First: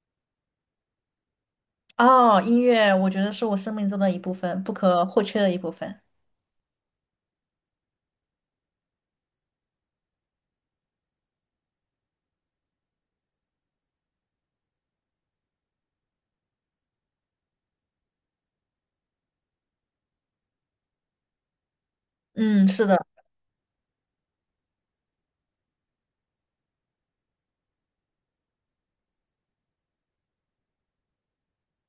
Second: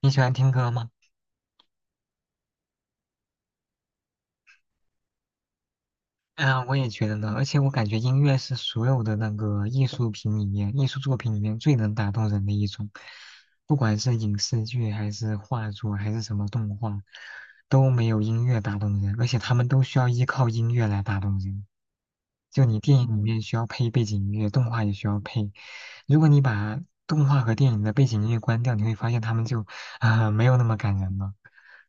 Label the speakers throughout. Speaker 1: 你喜欢听歌吗？
Speaker 2: 哦，音乐我觉得是我生命中的一部分，不可或缺的一部分。
Speaker 1: 嗯，我也觉得呢。而且我感觉音乐是所有的那个艺术品里面、艺术作品里面最能打动人的一种，不管是影视剧还是画作还是什么动画，都没有音乐打动人。而且他们都需要依靠音乐来打动人。就
Speaker 2: 嗯，
Speaker 1: 你
Speaker 2: 是的，
Speaker 1: 电影里面需要配背景音乐，动画也需要配。如果你把动画和电影的背景音乐关掉，你会发现他们就没有那么感人了。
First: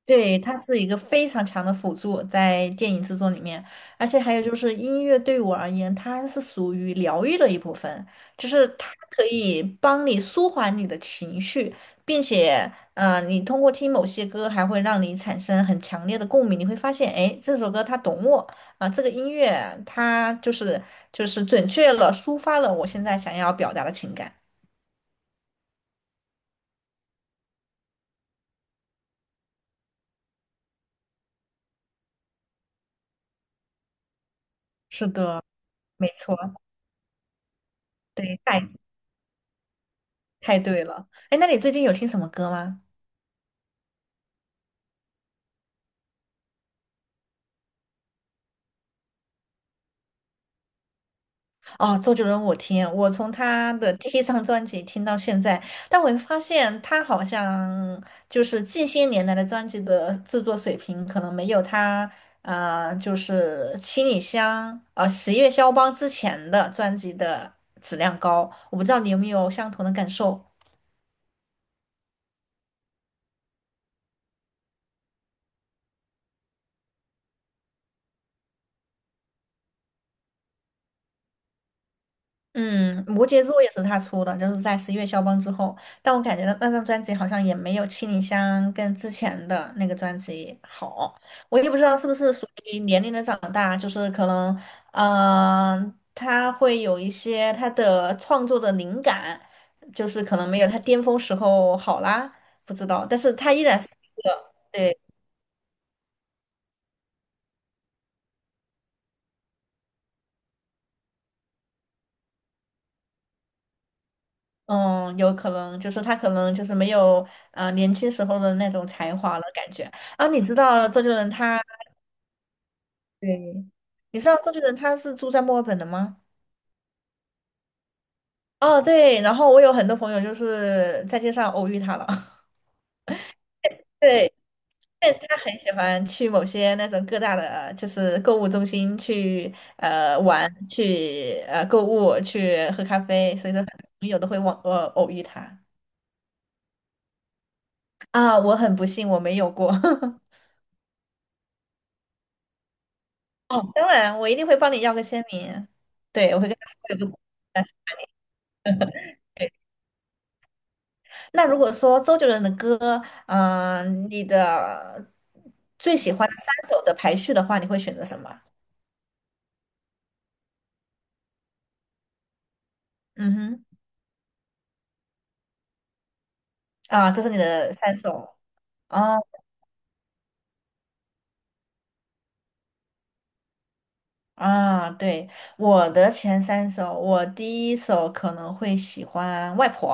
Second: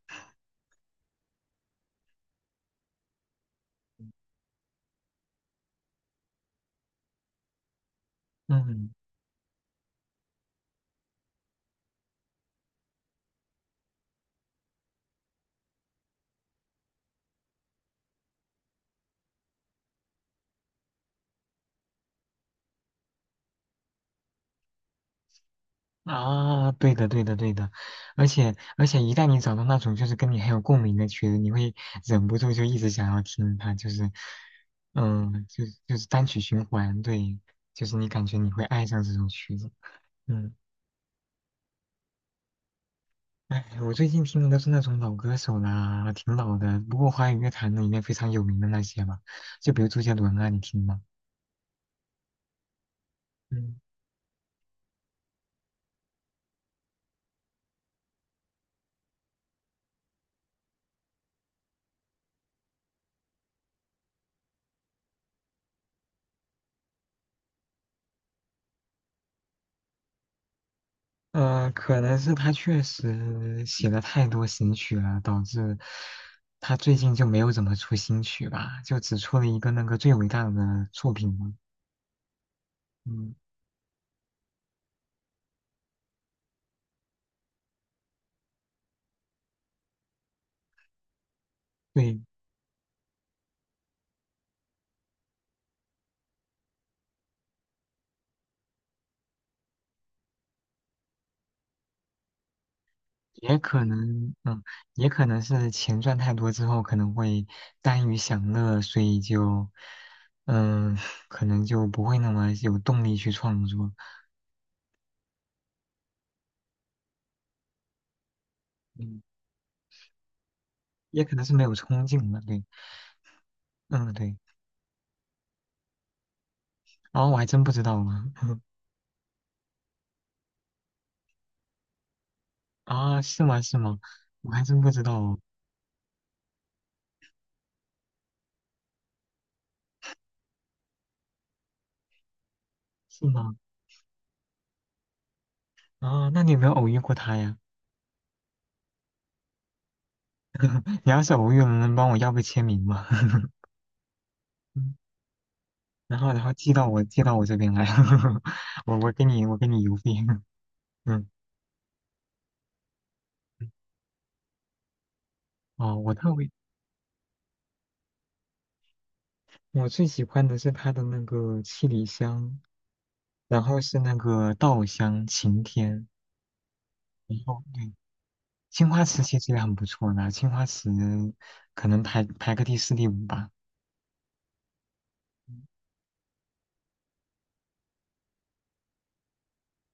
Speaker 2: 对，它是一个非常强的辅助在电影制作里面，而且还有就是音乐对我而言，它是属于疗愈的一部分，就是它
Speaker 1: 嗯。
Speaker 2: 可以帮你舒缓你的情绪，并且，你通过听某些歌，还会让你产生很强烈的共鸣，你会发现，哎，这首歌它懂我。啊，这个音乐它就是准确了抒发了我现在想要表达的情感。
Speaker 1: 啊，对的，对的，对的，而且，一旦你找到那种就是跟你很有共鸣的曲子，你会忍不住就一直想要听它，就是，
Speaker 2: 是的，
Speaker 1: 嗯，就是
Speaker 2: 没
Speaker 1: 单
Speaker 2: 错，
Speaker 1: 曲循环，对，就是你感觉
Speaker 2: 对，
Speaker 1: 你会
Speaker 2: 太
Speaker 1: 爱上这种曲子。嗯。
Speaker 2: 太对了。哎，那你最近有听什么歌吗？
Speaker 1: 哎，我最近听的都是那种老歌手啦，挺老的，不过华语乐坛呢里面非常有名的那些吧，就比如周杰伦啊，你听吗？
Speaker 2: 哦，周杰伦我听，我从他
Speaker 1: 嗯
Speaker 2: 的第一张专辑听到现在，但我会发现他好像就是近些年来的专辑的制作水平可能没有他就是《七里香》《十月肖邦》之前的专辑的质量高。我不知道你有没有相同的感受。
Speaker 1: 可能是他确实写了太多新曲了，导致他最近就没有怎么出新曲吧，就只出了一个那个最伟大的作品了。
Speaker 2: 嗯，摩
Speaker 1: 嗯，
Speaker 2: 羯座也是他出的，就是在十一月肖邦之后。但我感觉那张专辑好像也没有《七里香》跟之前的那个专辑好。我也不知道是不
Speaker 1: 对，
Speaker 2: 是属于年龄的长大，就是可能，他会有一些他的创作的灵感，就是可能没有他巅峰时候好啦，不知道。但是他
Speaker 1: 也
Speaker 2: 依然
Speaker 1: 可
Speaker 2: 是一
Speaker 1: 能，
Speaker 2: 个，
Speaker 1: 嗯，
Speaker 2: 对，
Speaker 1: 也可能是钱赚太多之后，可能会耽于享乐，所以就，嗯，可能就不会那么有动力去创作。
Speaker 2: 嗯，有可能就是他可能就是没有，年轻时候的那种才
Speaker 1: 嗯，
Speaker 2: 华了，感觉。啊，你知道周杰
Speaker 1: 也
Speaker 2: 伦
Speaker 1: 可能是
Speaker 2: 他。
Speaker 1: 没有冲劲了。对，
Speaker 2: 对，
Speaker 1: 嗯，
Speaker 2: 你知道
Speaker 1: 对。
Speaker 2: 周杰伦他是住在墨尔本的吗？
Speaker 1: 然后我还真不知道呢。
Speaker 2: 哦，对，然后我有很多朋友就是在街上偶遇他了。
Speaker 1: 啊，是吗？是吗？
Speaker 2: 对，
Speaker 1: 我还真不知
Speaker 2: 但
Speaker 1: 道
Speaker 2: 他
Speaker 1: 哦。
Speaker 2: 很喜欢去某些那种各大的，就是购物中心去玩，去购物，去喝咖
Speaker 1: 是
Speaker 2: 啡，所以
Speaker 1: 吗？
Speaker 2: 说很多朋友都会往偶遇他。
Speaker 1: 那你有没有偶遇过他呀？
Speaker 2: 啊，我很不幸我没有过。
Speaker 1: 你要是偶遇了，能帮我要个签名吗？
Speaker 2: 哦，当然，我一定会帮你要个
Speaker 1: 嗯。
Speaker 2: 签名。
Speaker 1: 然后，
Speaker 2: 对，我
Speaker 1: 然
Speaker 2: 会
Speaker 1: 后
Speaker 2: 跟他
Speaker 1: 寄到
Speaker 2: 说
Speaker 1: 我
Speaker 2: 有个。
Speaker 1: 寄到我这边来。我给你邮费。嗯。
Speaker 2: 那如果说周杰伦的歌，你的
Speaker 1: 哦，
Speaker 2: 最喜
Speaker 1: 我
Speaker 2: 欢
Speaker 1: 特
Speaker 2: 的三
Speaker 1: 别
Speaker 2: 首的排序的话，你会选择什么？
Speaker 1: 我最喜欢的是他的那个七里香，
Speaker 2: 嗯
Speaker 1: 然
Speaker 2: 哼，
Speaker 1: 后是那个稻香、晴天，
Speaker 2: 啊，这是你
Speaker 1: 然后
Speaker 2: 的
Speaker 1: 对，
Speaker 2: 三首。
Speaker 1: 青花
Speaker 2: 哦
Speaker 1: 瓷其实也很不错的，青花瓷可能排个第四第五吧。
Speaker 2: 啊，对，
Speaker 1: 嗯。
Speaker 2: 我的前三首，我第一首可能会喜欢《外婆》，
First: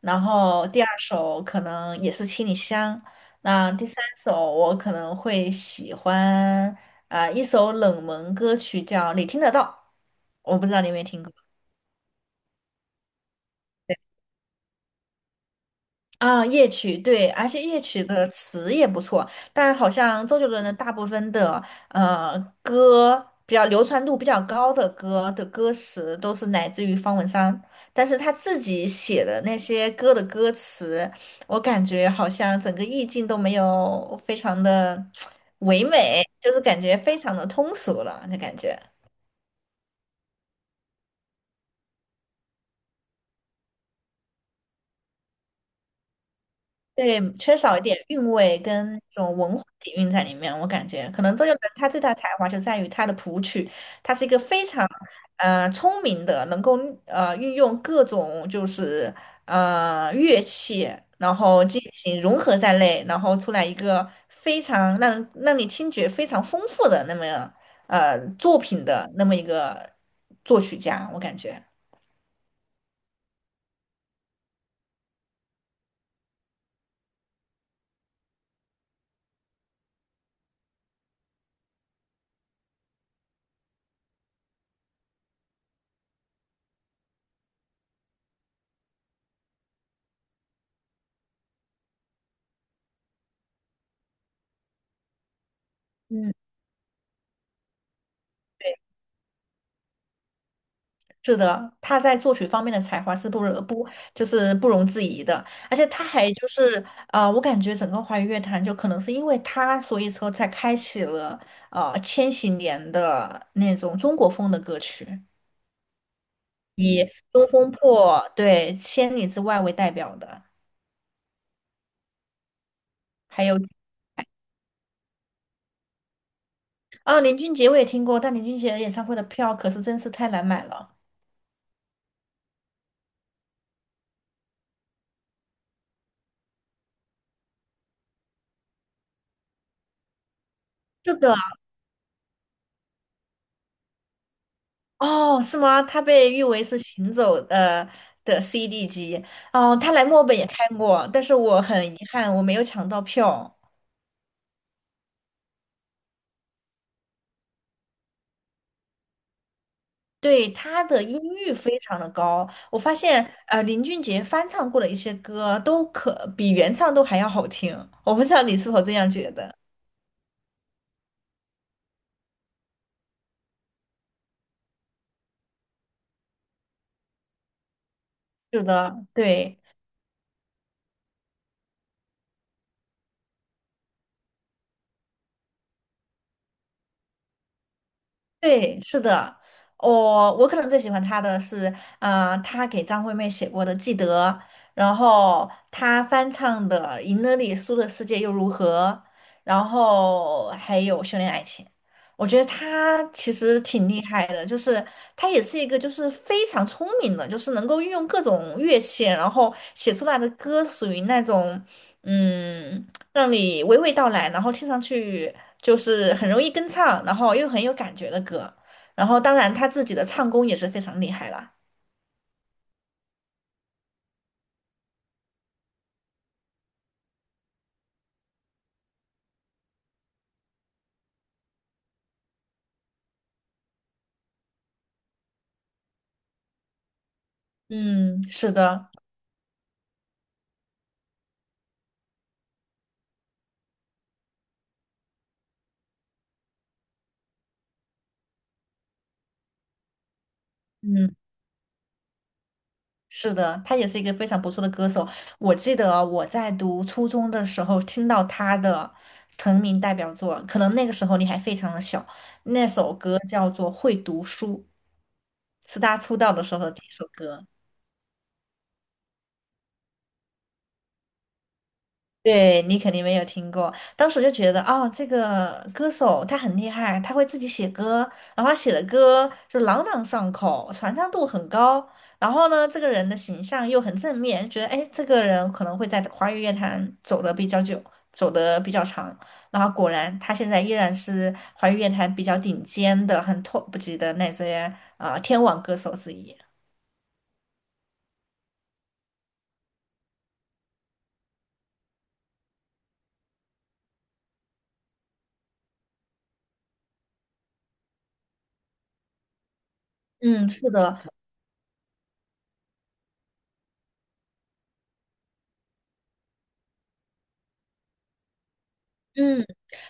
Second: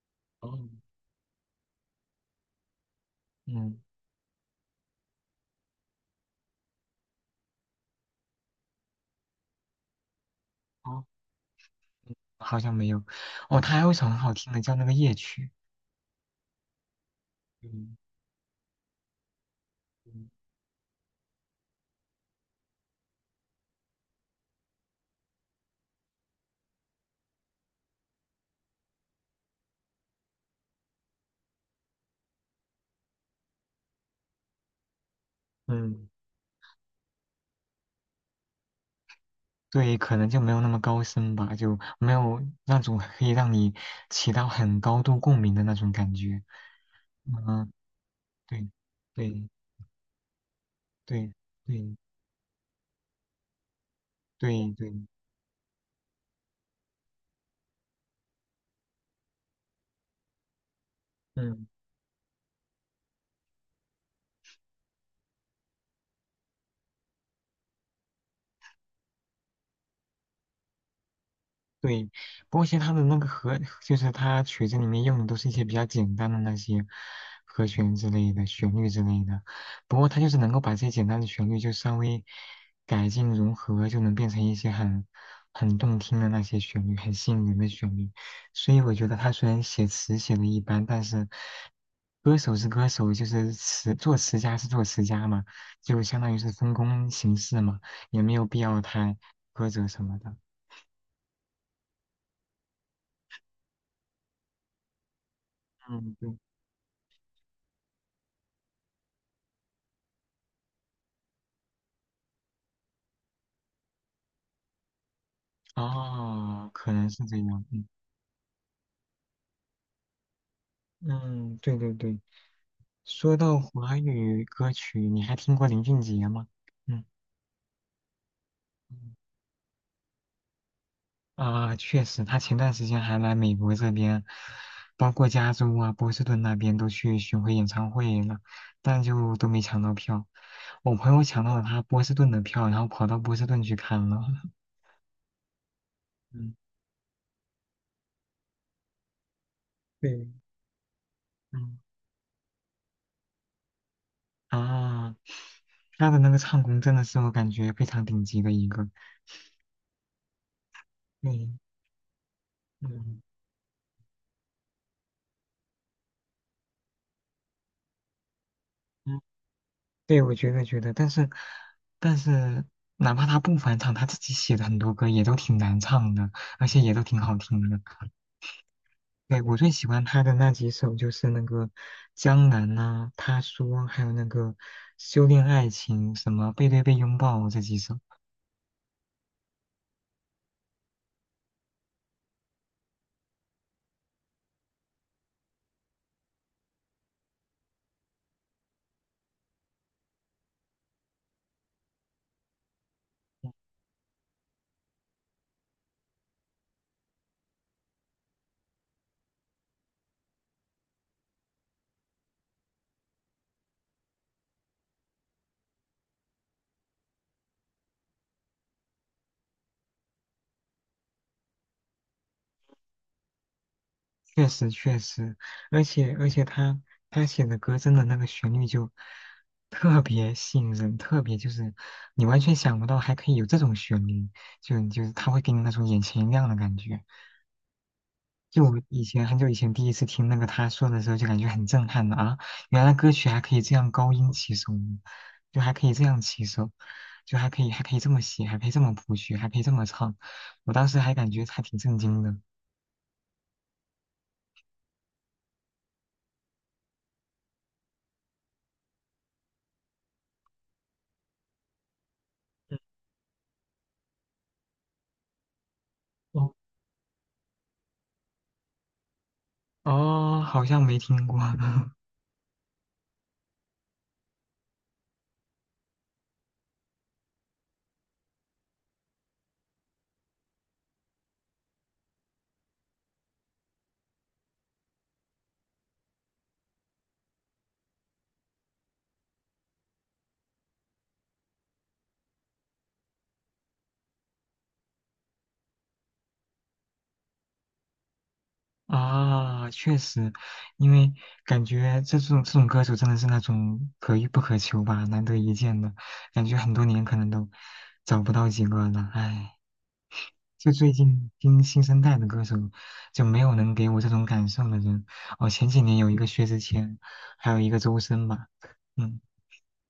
Speaker 2: 然
Speaker 1: 哦，
Speaker 2: 后第二首可能也是《七里香》，那
Speaker 1: 嗯，
Speaker 2: 第三首我可能会喜欢一首冷门歌曲叫《你听得到》，我不知道你有没
Speaker 1: 哦，
Speaker 2: 有听过。
Speaker 1: 好像没有。哦，他还有一首很好听的叫那个夜曲。
Speaker 2: 啊，夜曲对，而且夜
Speaker 1: 嗯。
Speaker 2: 曲的词也不错，但好像
Speaker 1: 嗯。
Speaker 2: 周杰伦的大部分的呃歌比较流传度比较高的歌的歌词都是来自于方文山，但是他自己写的那些歌的歌词，我感觉好像整个意境都没有非常的 唯
Speaker 1: 嗯。
Speaker 2: 美，就是感觉非常的通俗了，那感觉。
Speaker 1: 对，可能就没有那么高深吧，就没有那种可以让你起到很高度共鸣的那种感觉。
Speaker 2: 对，缺
Speaker 1: 嗯，
Speaker 2: 少一点韵味
Speaker 1: 对，
Speaker 2: 跟这种
Speaker 1: 对，
Speaker 2: 文化底蕴在里面，我感觉可
Speaker 1: 对，
Speaker 2: 能周杰伦他
Speaker 1: 对，
Speaker 2: 最大的才华就在于他的谱曲，他是一个非
Speaker 1: 对，
Speaker 2: 常
Speaker 1: 对，
Speaker 2: 聪明的，能够运用各种就是乐器，然后
Speaker 1: 嗯。
Speaker 2: 进行融合在内，然后出来一个非常让你听觉非常丰富的那么作品的那么一个作曲家，我感觉。
Speaker 1: 对，不过其实它的那个和，就是它曲子里面用的都是一些比较简单的那些和弦之类的、旋律之类的。不过它就是能够把这些简单的旋律就稍微改进融合，就能变成一些很动听的那些旋律，很吸引人的旋律。所以我觉得他虽然写词写的一般，但是歌手是歌手，就是词作词家是作词家嘛，就相当
Speaker 2: 嗯。
Speaker 1: 于是分工形式嘛，也没有必要
Speaker 2: 对。
Speaker 1: 太苛责什么的。
Speaker 2: 是的，他在作曲方面的才华是不容不就是不容置疑的，而且他
Speaker 1: 嗯，
Speaker 2: 还
Speaker 1: 对。
Speaker 2: 就是我感觉整个华语乐坛就可能是因为他，所以说才开启了千禧年的那种中国风的歌曲，
Speaker 1: 哦，可能是这
Speaker 2: 《东
Speaker 1: 样。
Speaker 2: 风
Speaker 1: 嗯。
Speaker 2: 破》对《千里之外》为代表的，
Speaker 1: 嗯，对对对。说
Speaker 2: 还有
Speaker 1: 到华语歌曲，你还听过林俊杰吗？嗯。
Speaker 2: 哦，林俊杰我也听过，但林俊杰演
Speaker 1: 嗯。
Speaker 2: 唱会的票可是真是太难买了。
Speaker 1: 啊，确实，他前段时间还来美国这边，包括加州啊、波士顿那边都去巡回演唱会了，但就都没抢到票。我朋
Speaker 2: 是
Speaker 1: 友
Speaker 2: 的，
Speaker 1: 抢到了他波士顿的票，然后跑到波士顿去看了。
Speaker 2: 哦，是吗？他被 誉
Speaker 1: 嗯，
Speaker 2: 为是行走的CD 机。哦，他来墨
Speaker 1: 对，
Speaker 2: 尔本也开过，但是我
Speaker 1: 嗯。
Speaker 2: 很遗憾，我没有抢到票。
Speaker 1: 啊，他的那个唱功真的是我感觉非常顶级的一个。
Speaker 2: 对，他的音
Speaker 1: 对，
Speaker 2: 域非常的高，我发
Speaker 1: 嗯。
Speaker 2: 现林俊杰翻唱过的一些歌都可比原唱都还要好听。我不知道你是否这样觉得？
Speaker 1: 对，我觉得觉得，但是，哪怕他不返场，他自己写的很多歌也都挺难唱的，而且也都挺好听的。
Speaker 2: 是的，
Speaker 1: 对，我
Speaker 2: 对。
Speaker 1: 最喜欢他的那几首就是那个《江南》呐，《他说》，还有那个《修炼爱情》，什么《背对背拥抱》这几首。
Speaker 2: 对，是的，我可能最喜欢他的是，他给张惠妹写过的《记得》，然后他翻唱的《赢了你输的世界又如何》，然后还有《修炼爱情》。我觉得他其实挺厉害的，就是他也是一个就是非常聪明的，就是能够运用各种乐器，然后写出来的歌属于那种。嗯，让你娓娓道来，然后听上去就是很容易跟唱，然后又很有感觉的歌。然后，当然他自己的唱功也是非常厉害啦。
Speaker 1: 确实，而且他写的歌真的那个旋律就特别吸引人，特别就是你完全想不到还可以有这种旋律，就是他会给你那种眼前一亮的感觉。
Speaker 2: 嗯，是
Speaker 1: 就我
Speaker 2: 的，
Speaker 1: 以前很久以前第一次听那个他说的时候，就感觉很震撼的啊，原来歌曲还可以这样高音起手，就还可以这样起手，就还可以这么写，还可以这么谱曲，还可以这么唱，我当时还
Speaker 2: 嗯，
Speaker 1: 感觉还挺震惊的。
Speaker 2: 是的，他也是一个非常不错的歌手。我记得我在读初中的时候听到他的成名代表作，可能那个时候你还非常的小，那首歌叫做《会读书》，是他出道的
Speaker 1: 哦，
Speaker 2: 时候的第一首歌。
Speaker 1: 哦，好像没听过。
Speaker 2: 对你肯定没有听过，当时就觉得哦，这个歌手他很厉害，他会自己写歌，然后他写的歌就朗朗上口，传唱度很高。然后呢，这个人的形象又很正面，觉得哎，诶这个人可能会在华语乐坛走得比较久，走得比较长。然后果然，他现在依然是华语乐坛比较顶尖的、很 top 级的那些天王歌手之一。
Speaker 1: 啊，确实，因为感觉这种歌手真的是那种可遇不可求吧，难得一见的，感觉很多年可能都找不到几个了。唉，
Speaker 2: 嗯，是
Speaker 1: 就最
Speaker 2: 的，
Speaker 1: 近听新生代的歌手，就没有能给我这种感受的人。哦，前几年有一个薛之谦，还有一个周深吧。嗯。
Speaker 2: 嗯，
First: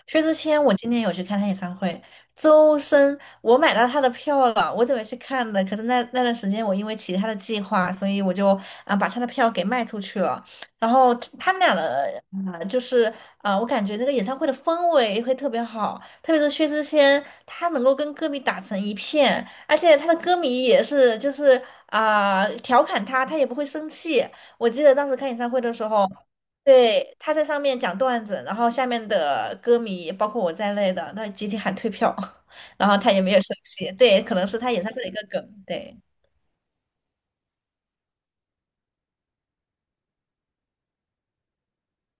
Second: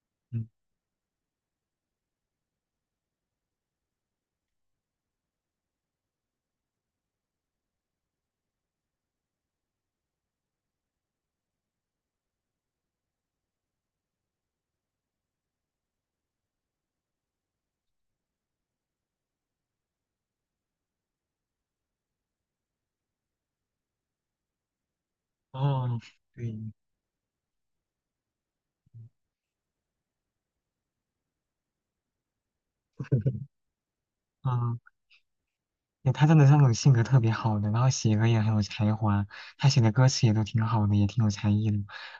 Speaker 2: 薛之
Speaker 1: 嗯，
Speaker 2: 谦，我今天有去看他演唱会。周深，我买到他的票了，我准备去看的，可是那段时间我因为其他的计划，所以我就把他的票给卖出去了。然后他们俩的就是我感觉那个演唱会的氛围会特别好，特别是薛之谦，他能够跟歌迷打成一片，而且他的歌迷也是就是调侃他，他也不会生气。我记得当时看演唱会的时
Speaker 1: 哦，
Speaker 2: 候。
Speaker 1: 对。
Speaker 2: 对，他在上面讲段子，然后下面的歌迷，包括我在内的，那集体喊退票，然后他也没有生气。对，可能是他
Speaker 1: 嗯，
Speaker 2: 演唱会的一个梗。对，
Speaker 1: 对他真的是那种性格特别好的，然后写歌也很有才华，他写的歌词也都挺好的，也挺有才艺的。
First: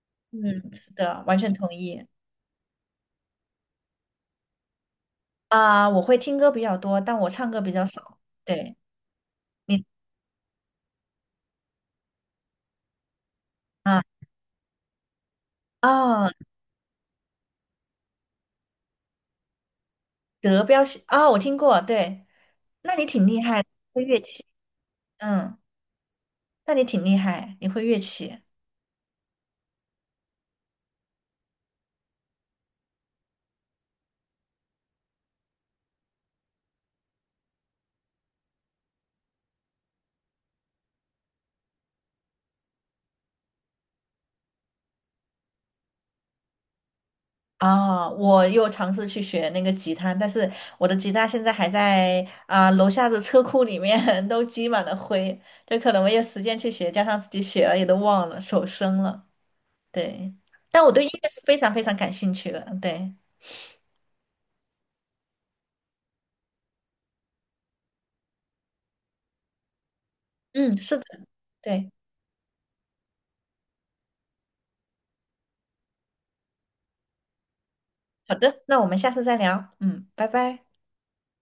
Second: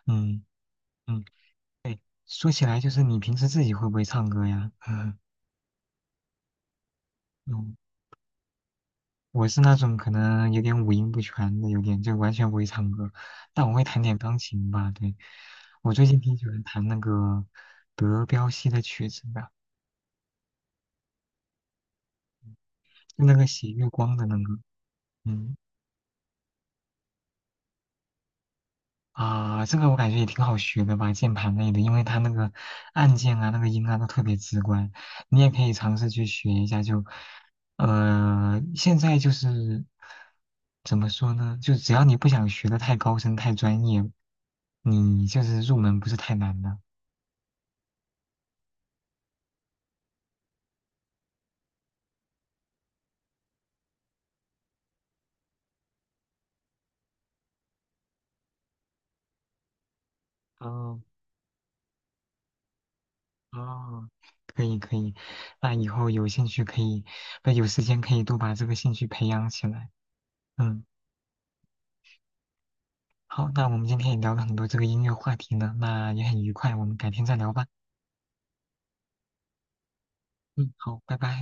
Speaker 1: 嗯。
Speaker 2: 嗯，是的，
Speaker 1: 嗯。
Speaker 2: 完全同
Speaker 1: 对，
Speaker 2: 意。
Speaker 1: 说起来就是你平时自己会不会唱歌呀？
Speaker 2: 我会听歌比较多，但我唱歌比
Speaker 1: 嗯，
Speaker 2: 较少。对，
Speaker 1: 我是那
Speaker 2: 你
Speaker 1: 种可能有点五音不全的，有点就完全不会唱歌，但我会弹
Speaker 2: 啊
Speaker 1: 点钢琴吧。对，我最近
Speaker 2: 啊，
Speaker 1: 挺喜欢弹那个德彪西的曲子的，
Speaker 2: 德彪西啊，我听过。对，那你
Speaker 1: 就
Speaker 2: 挺
Speaker 1: 那
Speaker 2: 厉
Speaker 1: 个
Speaker 2: 害
Speaker 1: 写
Speaker 2: 的
Speaker 1: 月
Speaker 2: 会
Speaker 1: 光
Speaker 2: 乐
Speaker 1: 的那
Speaker 2: 器。
Speaker 1: 个。嗯。
Speaker 2: 嗯，那你挺厉害，你会乐器。
Speaker 1: 啊，这个我感觉也挺好学的吧，键盘类的，因为它那个按键啊、那个音啊都特别直观，你也可以尝试去学一下就。现在就是怎么说呢？就只要你不想学的太高深、太专业，你就是入门不是太难的。
Speaker 2: 啊，我又尝试去学那个吉他，但是我的吉他现在还在楼下的车库里面 都积满了灰，这可能没有时间去学，加上自己写了也都忘了，手生了。对，但我
Speaker 1: 哦。
Speaker 2: 对音乐是非常非常感兴趣的。对，
Speaker 1: 哦，可以可以，那以后有兴趣可以，不有时间可以多把这个兴趣培养起来。
Speaker 2: 嗯，
Speaker 1: 嗯。
Speaker 2: 是的，对，
Speaker 1: 好，那我们今天也聊了很多这个音乐话题呢，那也很愉快，我们改天再聊吧。
Speaker 2: 好的，那我们下次再聊。嗯，拜拜。
Speaker 1: 嗯，好，拜拜。